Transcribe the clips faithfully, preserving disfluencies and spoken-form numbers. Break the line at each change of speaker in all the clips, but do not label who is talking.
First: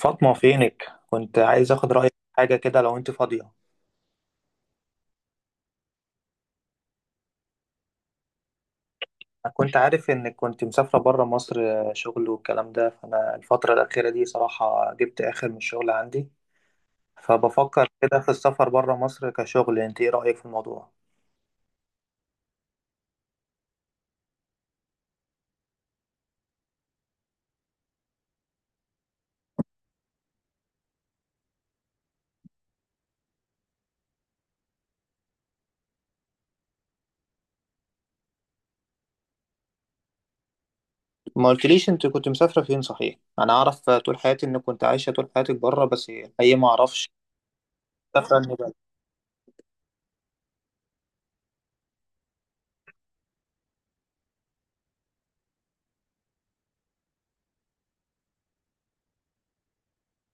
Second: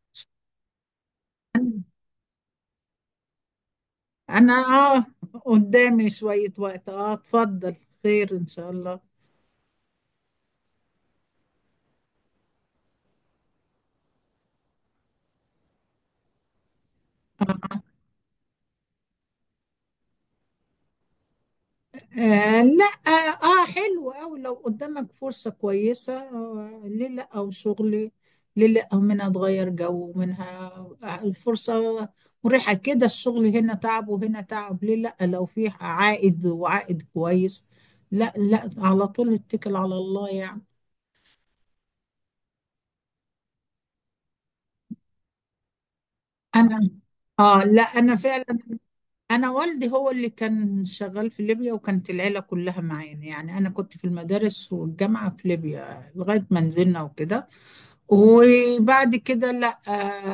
فاطمة فينك؟ كنت عايز اخد رأيك في حاجة كده لو انت فاضية.
انا. اه. قدامي شوية وقت، اه اتفضل. خير ان شاء الله.
انا كنت عارف انك كنت مسافرة بره مصر، آه، شغل والكلام ده، فانا الفترة الأخيرة دي صراحة جبت اخر من الشغل عندي، فبفكر كده في السفر بره مصر كشغل. انت ايه رأيك في الموضوع؟
آه، لا. اه. آه، حلو أوي لو قدامك فرصة كويسة. آه، ليه لا؟ او شغلي. ليه لا؟ او منها اتغير جو منها. آه، الفرصة مريحة كده. الشغل هنا تعب وهنا تعب. ليه لا لو فيه عائد وعائد كويس؟ لا، لا، على طول اتكل على الله يعني.
ما قلتليش انت كنت مسافرة فين صحيح؟ انا اعرف طول حياتي انك كنت عايشة طول حياتك بره، بس الحقيقة ما
انا.
اعرفش
اه. لا، انا
مسافرة
فعلا.
اني بلد.
انا والدي هو اللي كان شغال في ليبيا، وكانت العيله كلها معانا. يعني انا كنت في المدارس والجامعه في ليبيا لغايه ما نزلنا وكده. وبعد كده، لا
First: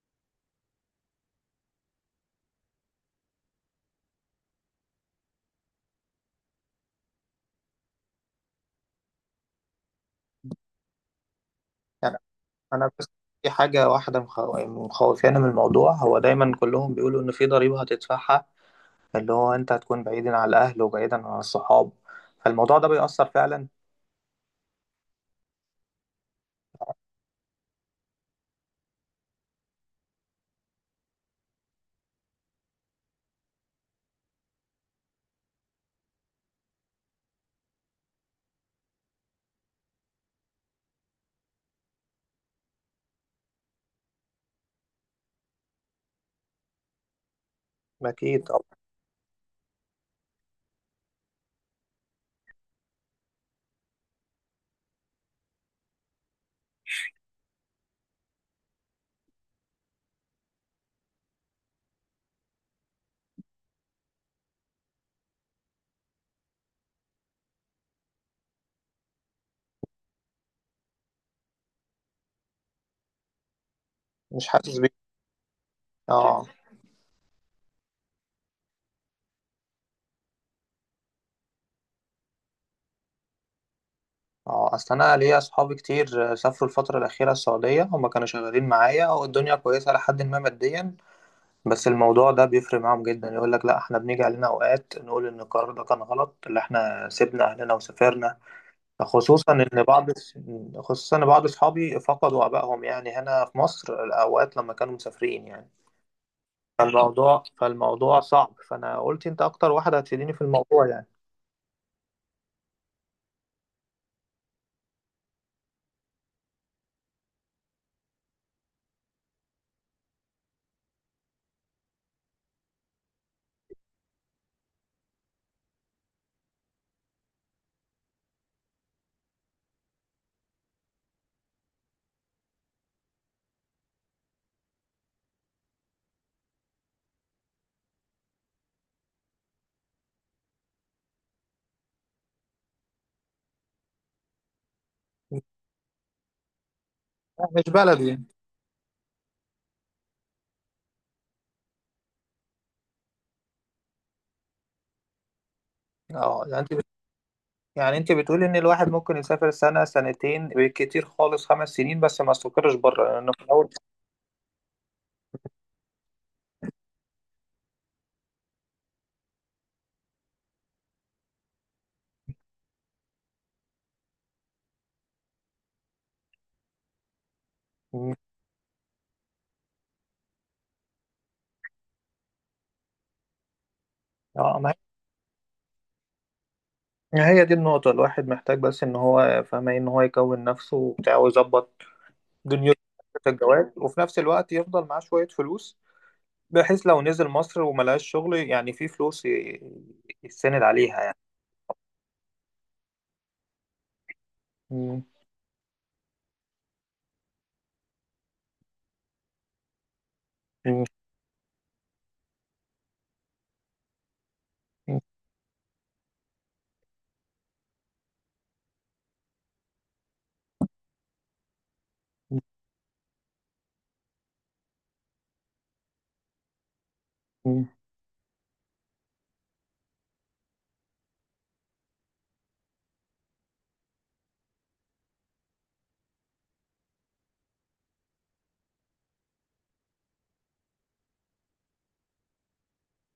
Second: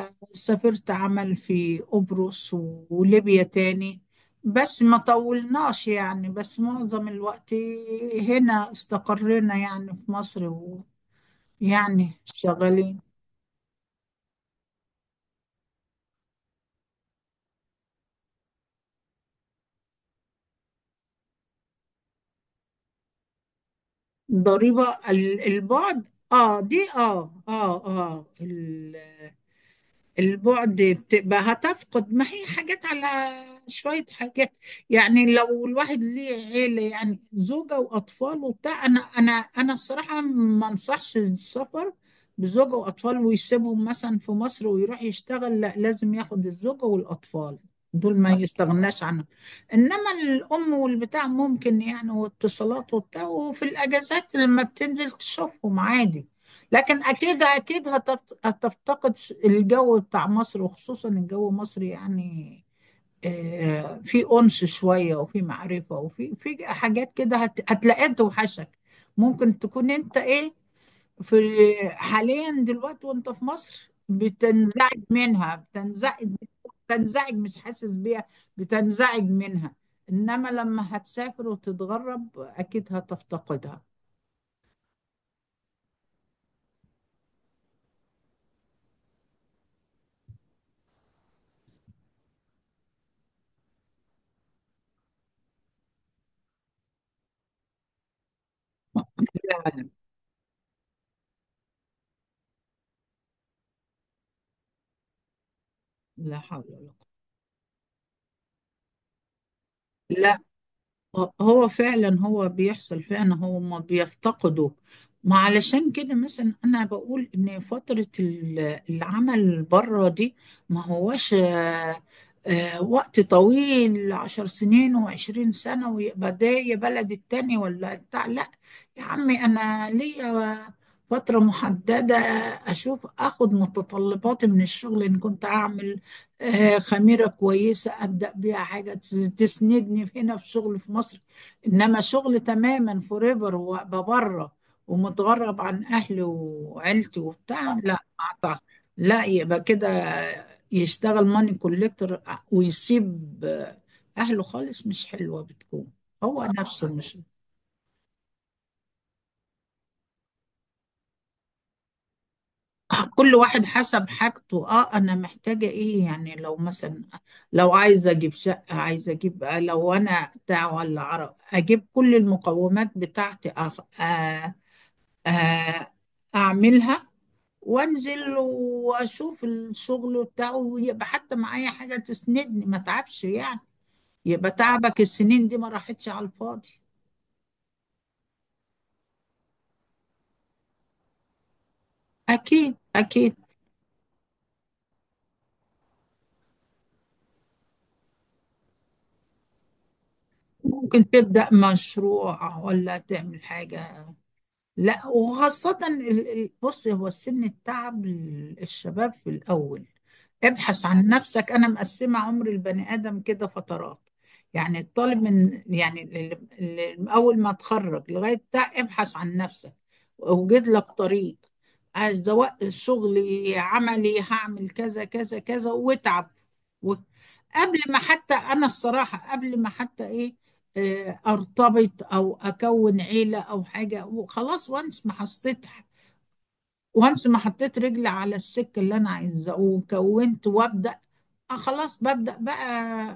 آه، سافرت عمل في قبرص و- وليبيا تاني. بس ما طولناش يعني. بس معظم الوقت هنا استقرينا يعني في مصر، ويعني
يعني انا
شغالين.
بس في حاجة واحدة مخ- مخوفاني من الموضوع، هو دايما كلهم بيقولوا ان في ضريبة هتدفعها، اللي هو انت هتكون بعيدا عن الاهل وبعيدا عن الصحاب، فالموضوع ده بيأثر فعلا.
ضريبه ال- البعد. اه دي. اه اه اه البعد بتبقى هتفقد ما هي حاجات، على شوية حاجات. يعني لو الواحد ليه عيلة، يعني زوجة وأطفال وبتاع. أنا أنا أنا الصراحة ما أنصحش السفر بزوجة وأطفال ويسيبهم مثلا في مصر ويروح يشتغل. لا، لازم ياخد الزوجة والأطفال، دول ما
اكيد طبعا.
يستغناش عنهم. إنما الأم والبتاع ممكن، يعني واتصالات وبتاع، وفي الأجازات لما بتنزل تشوفهم عادي. لكن اكيد اكيد هتفت- هتفتقد ش- الجو بتاع مصر، وخصوصا الجو مصري يعني. آه، في انس شويه وفي معرفه وفي في حاجات كده هت- هتلاقيها توحشك. ممكن تكون انت ايه؟ في، حاليا دلوقتي وانت في مصر
مش حاسس
بتنزعج
بيه.
منها، بتنزعج.
اه،
بتنزعج، مش حاسس بيها. بتنزعج منها. انما لما هتسافر وتتغرب اكيد هتفتقدها.
اه، اصل انا ليا اصحابي كتير سافروا الفتره الاخيره السعوديه، هما كانوا شغالين معايا والدنيا كويسه لحد ما ماديا، بس الموضوع ده بيفرق معاهم جدا. يقول لك لا، احنا بنيجي علينا اوقات نقول ان القرار ده كان غلط اللي احنا سيبنا اهلنا وسافرنا. خصوصا
لا
ان بعض خصوصا ان بعض اصحابي فقدوا ابائهم يعني هنا في مصر الاوقات لما كانوا مسافرين يعني.
لا حول ولا قوة.
فالموضوع فالموضوع صعب، فانا قلت انت اكتر واحده هتفيديني
لا،
في الموضوع يعني.
هو فعلا، هو بيحصل فعلا، هما بيفتقدوا. ما علشان كده مثلا انا بقول ان فترة ال- العمل بره دي ما هواش آه، آه، وقت طويل، عشر سنين وعشرين سنة ويبقى ده يا بلد التاني ولا بتاع، لا. يا عمي، انا ليا فترة محددة. اشوف اخد متطلباتي من الشغل ان كنت اعمل آه، خميرة كويسة أبدأ بيها حاجة تس- تسندني في- هنا في شغل في مصر. إنما شغل تماما فوريفر وأبقى بره ومتغرب عن أهلي وعيلتي
لا، مش
وبتاع، لا ما
بلدي.
أعتقد. لا، يبقى كده يشتغل ماني كوليكتور ويسيب أهله خالص، مش حلوة بتكون. هو
اه، يعني انت بت...
نفسه مش.
يعني انت بتقولي ان الواحد ممكن يسافر سنه سنتين بالكتير خالص خمس سنين، بس ما يستقرش بره لانه
كل
في
واحد
الاول.
حسب حاجته. اه، انا محتاجة ايه يعني؟ لو مثلا، لو عايزة اجيب شقة، عايزة اجيب آه، لو انا بتاع ولا عرب اجيب كل المقومات بتاعتي أخ... آه. آه، اعملها وانزل واشوف الشغل بتاعه، ويبقى حتى معايا حاجة تسندني ما تعبش يعني. يبقى
اه، ما
تعبك السنين دي ما راحتش على الفاضي.
هي هي دي النقطه، الواحد محتاج بس ان هو فاهمه إيه؟ ان هو يكون نفسه وبتاع ويظبط
اكيد،
دنيته في
اكيد.
الجواز، وفي نفس الوقت يفضل معاه شويه فلوس، بحيث لو نزل مصر وما لقاش شغل يعني في فلوس ي- يتسند عليها
ممكن
يعني.
تبدأ مشروع ولا تعمل حاجة.
مم.
لا، وخاصة ال- ال- بص، هو السن التعب، ال- الشباب في الأول ابحث
مم.
عن نفسك. أنا مقسمة عمر البني آدم كده فترات. يعني الطالب من يعني ال- ال- أول ما تخرج لغاية بتاع ابحث عن نفسك وأوجد لك طريق. عايز سواء شغلي عملي، هعمل كذا كذا كذا واتعب و-
مم.
قبل ما حتى، أنا الصراحة قبل ما حتى إيه، آه، ارتبط او اكون عيله او حاجه وخلاص. وانس ما حسيت، وانس ما حطيت رجلي على السك اللي انا عايزاه وكونت وابدا، آه خلاص ببدا بقى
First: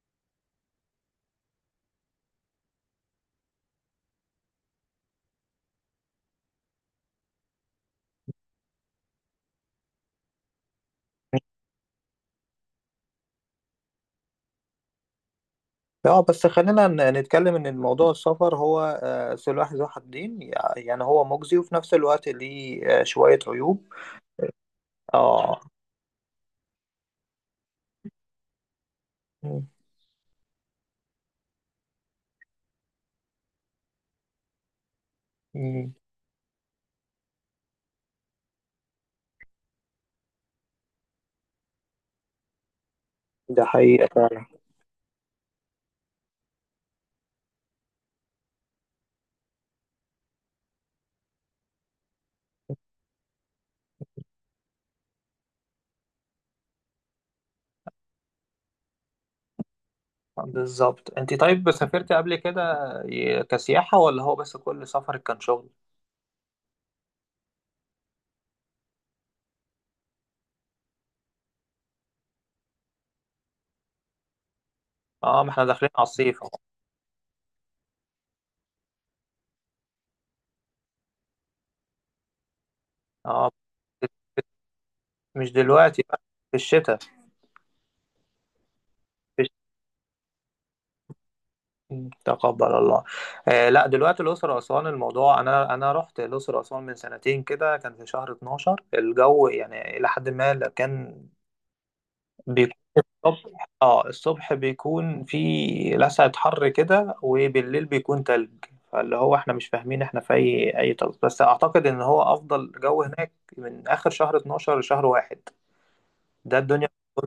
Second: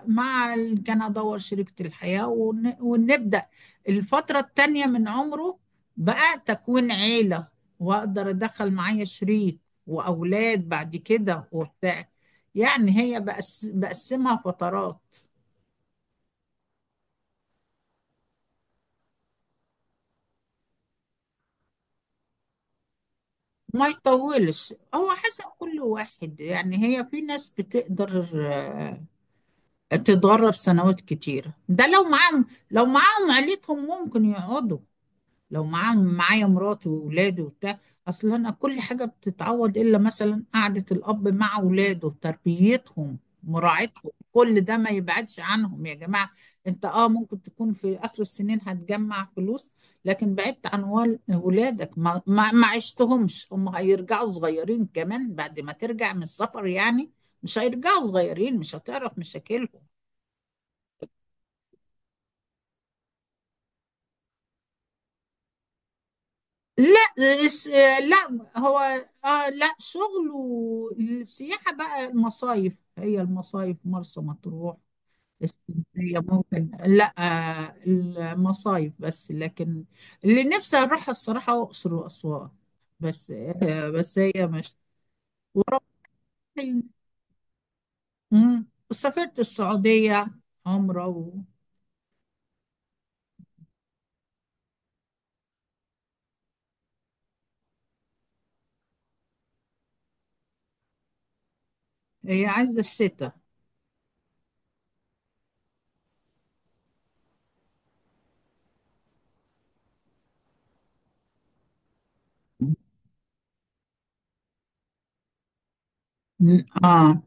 مع ال- كان ادور شريكه الحياه ون- ونبدا الفتره التانيه من عمره، بقى تكوين عيله واقدر ادخل معايا شريك واولاد بعد كده وبتاع. يعني هي بقس بقسمها فترات.
اه بس خلينا ن- نتكلم ان الموضوع السفر هو آه، سلاح ذو حدين، يع- يعني هو مجزي، وفي نفس الوقت ليه آه، شوية عيوب.
ما يطولش، هو حسب
اه.
كل واحد يعني. هي في ناس بتقدر آه،
م-
تتدرب سنوات كتيرة، ده لو معاهم لو معاهم عيلتهم ممكن يقعدوا. لو
م-
معاه معايا مراته وولاده وبتاع. اصل انا كل حاجه بتتعوض، الا مثلا قعده الاب مع ولاده، تربيتهم،
ده حقيقة
مراعتهم،
فعلا.
كل ده ما يبعدش عنهم يا جماعه. انت اه، ممكن تكون في اخر السنين هتجمع فلوس، لكن بعدت عن وال- ولادك ما, ما, ما عشتهمش. هم هيرجعوا صغيرين كمان بعد ما ترجع من السفر يعني؟ مش هيرجعوا صغيرين، مش هتعرف مشاكلهم.
بالظبط. انت طيب سافرت قبل كده ي- كسياحة، ولا هو بس كل سفرك كان شغل؟
لا الس- لا. هو اه، لا، شغل والسياحة بقى، المصايف هي المصايف مرسى مطروح،
اه، ما احنا داخلين على
اسكندرية
الصيف اهو.
ممكن، لا آه، المصايف بس. لكن اللي نفسي اروح الصراحة اقصر واسوان، بس
اه،
آه، بس هي مش.
مش دلوقتي بقى، في
وربنا.
الشتاء.
مم. سافرت السعودية عمرة.
تقبل الله. آه لا، دلوقتي الأقصر أسوان الموضوع، أنا أنا رحت الأقصر أسوان من سنتين كده، كان في شهر اتناشر، الجو يعني إلى حد ما لا، كان
وهي
بيكون
عايزة الشتاء.
الصبح، اه الصبح بيكون في لسعة حر كده، وبالليل بيكون تلج، فاللي هو احنا مش فاهمين احنا في أي أي تلج، بس أعتقد إن هو أفضل جو هناك من آخر شهر اتناشر لشهر واحد. ده
مم.
الدنيا.
اه.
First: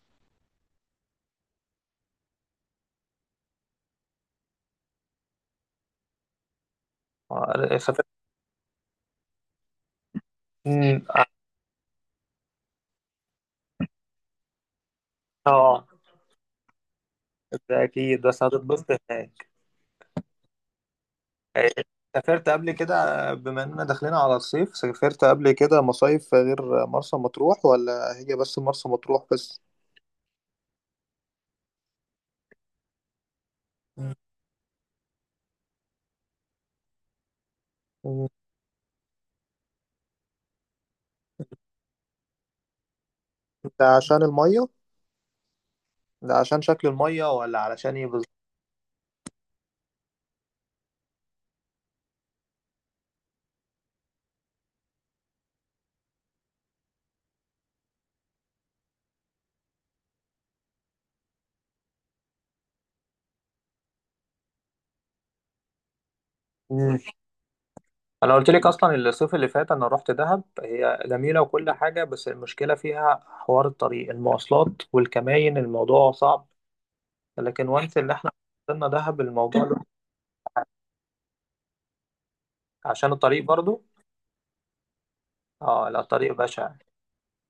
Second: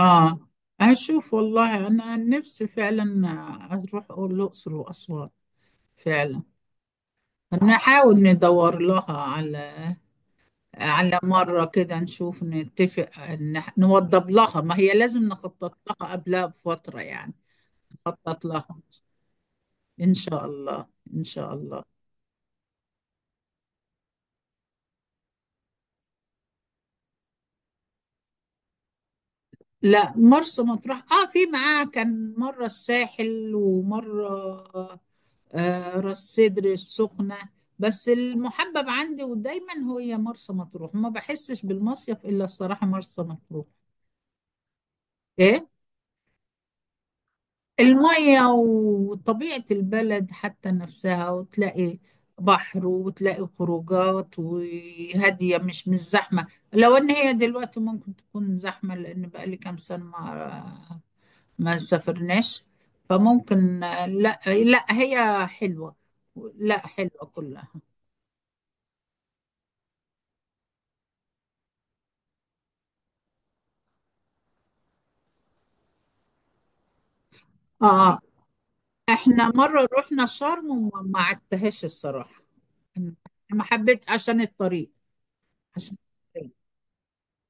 آه، أشوف والله. أنا عن نفسي فعلا آه، أروح الأقصر وأسوان فعلا.
آه، سافرت.
نحاول ندور لها على،
مم،
على
اه
مرة كده نشوف نتفق، نح- نوضب لها، ما هي لازم نخطط
آه،
لها قبلها بفترة يعني.
ده أكيد بس
نخطط لها
هتتبسط هناك.
إن شاء الله. إن شاء الله.
سافرت قبل كده؟ بما اننا داخلين على الصيف، سافرت قبل كده مصايف غير مرسى مطروح، ولا هي بس مرسى مطروح بس؟
لا، مرسى مطروح آه، في معاه كان مرة الساحل
مم.
ومرة آه، راس سدر السخنة. بس
مم.
المحبب عندي ودايما هي مرسى مطروح، ما بحسش بالمصيف إلا الصراحة مرسى مطروح.
ده عشان المية؟
إيه؟
ده عشان شكل المية ولا علشان ايه بالظبط؟
المية وطبيعة البلد حتى نفسها، وتلاقي بحر وتلاقي خروجات وهادية مش مش زحمة. لو إن هي دلوقتي ممكن تكون زحمة لأن بقالي كام سنة ما ما سافرناش. فممكن آه، لا، لا، هي حلوة. لا،
مم.
حلوة كلها.
انا قلت لك اصلا الصيف اللي فات انا رحت دهب، هي جميلة وكل حاجة، بس المشكلة فيها حوار الطريق، المواصلات والكماين الموضوع صعب. لكن وانس اللي
اه،
احنا وصلنا دهب،
احنا
الموضوع ده-
مرة رحنا شرم وما ما عدتهاش الصراحة.
عشان
أنا
الطريق
ما
برضو.
حبيت عشان الطريق.
اه
عشان
لا، الطريق
الطريق.
بشع.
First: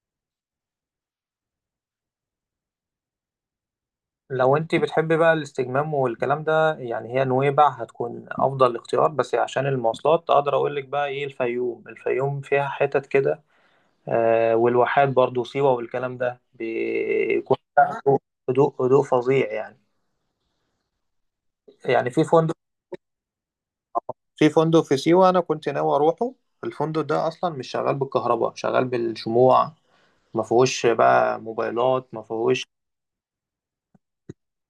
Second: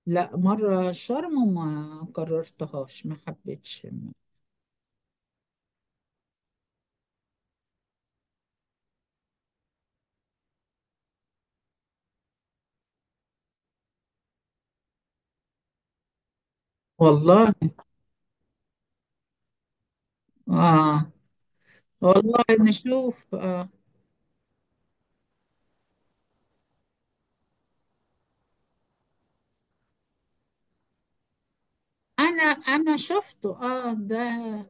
لا، مرة شرم وما قررتهاش ما حبيتش.
لو انت بتحبي بقى الاستجمام والكلام ده، يعني هي نويبع هتكون افضل اختيار، بس عشان المواصلات اقدر اقول لك بقى ايه، الفيوم، الفيوم فيها حتت كده آه، والواحات برضو، سيوة، والكلام ده
والله.
بيكون فيها هدوء، هدوء هدوء فظيع يعني.
اه،
يعني في
والله
فندق،
نشوف آه.
في فندق في سيوة انا كنت ناوي اروحه. الفندق ده اصلا مش شغال بالكهرباء، شغال بالشموع، ما فيهوش بقى موبايلات، ما
انا
فيهوش.
انا شفته اه ده،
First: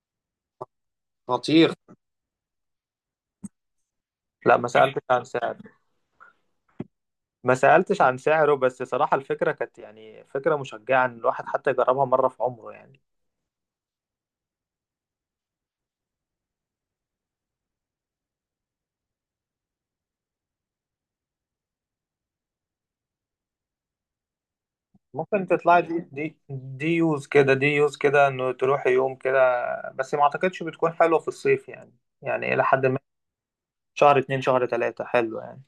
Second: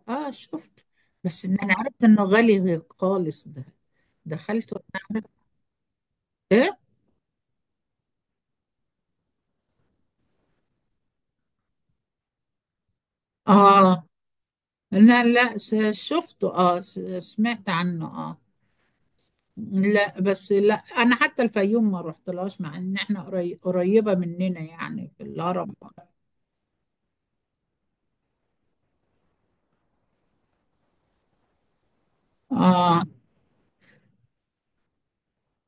اه شفته، بس ان انا
خطير.
عرفت انه غالي خالص ده.
لا ما
دخلت وانا
سألتش عن
عرفت.
سعر،
ايه؟
ما سألتش عن سعره، بس صراحة الفكرة كانت يعني فكرة مشجعة إن الواحد حتى يجربها مرة في عمره يعني.
اه، لا لا س- شفته. اه، س- سمعت عنه اه. لا بس، لا انا حتى الفيوم ما رحتلهاش، مع ان احنا قري- قريبة مننا يعني في
ممكن
الهرم.
تطلع دي دي دي يوز كده، دي يوز كده، إنه تروح يوم كده، بس ما أعتقدش بتكون حلوة في الصيف يعني. يعني إلى حد ما
اه،
شهر اتنين شهر تلاتة حلو يعني.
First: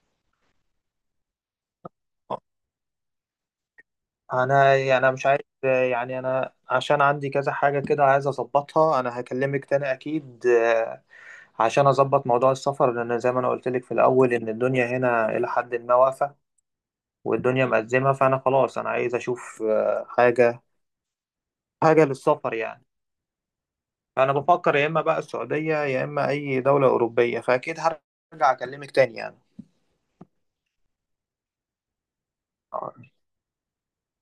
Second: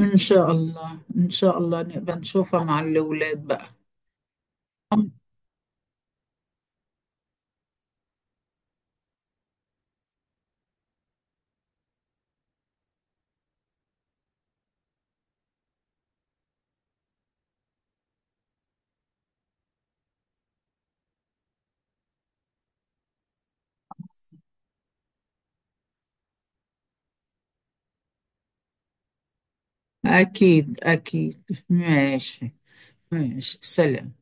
ان شاء الله، ان شاء الله نبقى نشوفها مع الاولاد بقى.
أنا يعني أنا مش عايز، يعني أنا عشان عندي كذا حاجة كده عايز أظبطها، أنا هكلمك تاني أكيد آه، عشان أظبط موضوع السفر، لأن زي ما أنا قلت لك في الأول إن الدنيا هنا إلى حد ما واقفة، والدنيا مأزمة، فأنا خلاص أنا عايز أشوف آه، حاجة، حاجة للسفر يعني. فأنا بفكر يا إما بقى السعودية يا إما أي دولة أوروبية، فأكيد هرجع أكلمك تاني
اكيد، اكيد. ماشي.
يعني.
ماشي، سلام.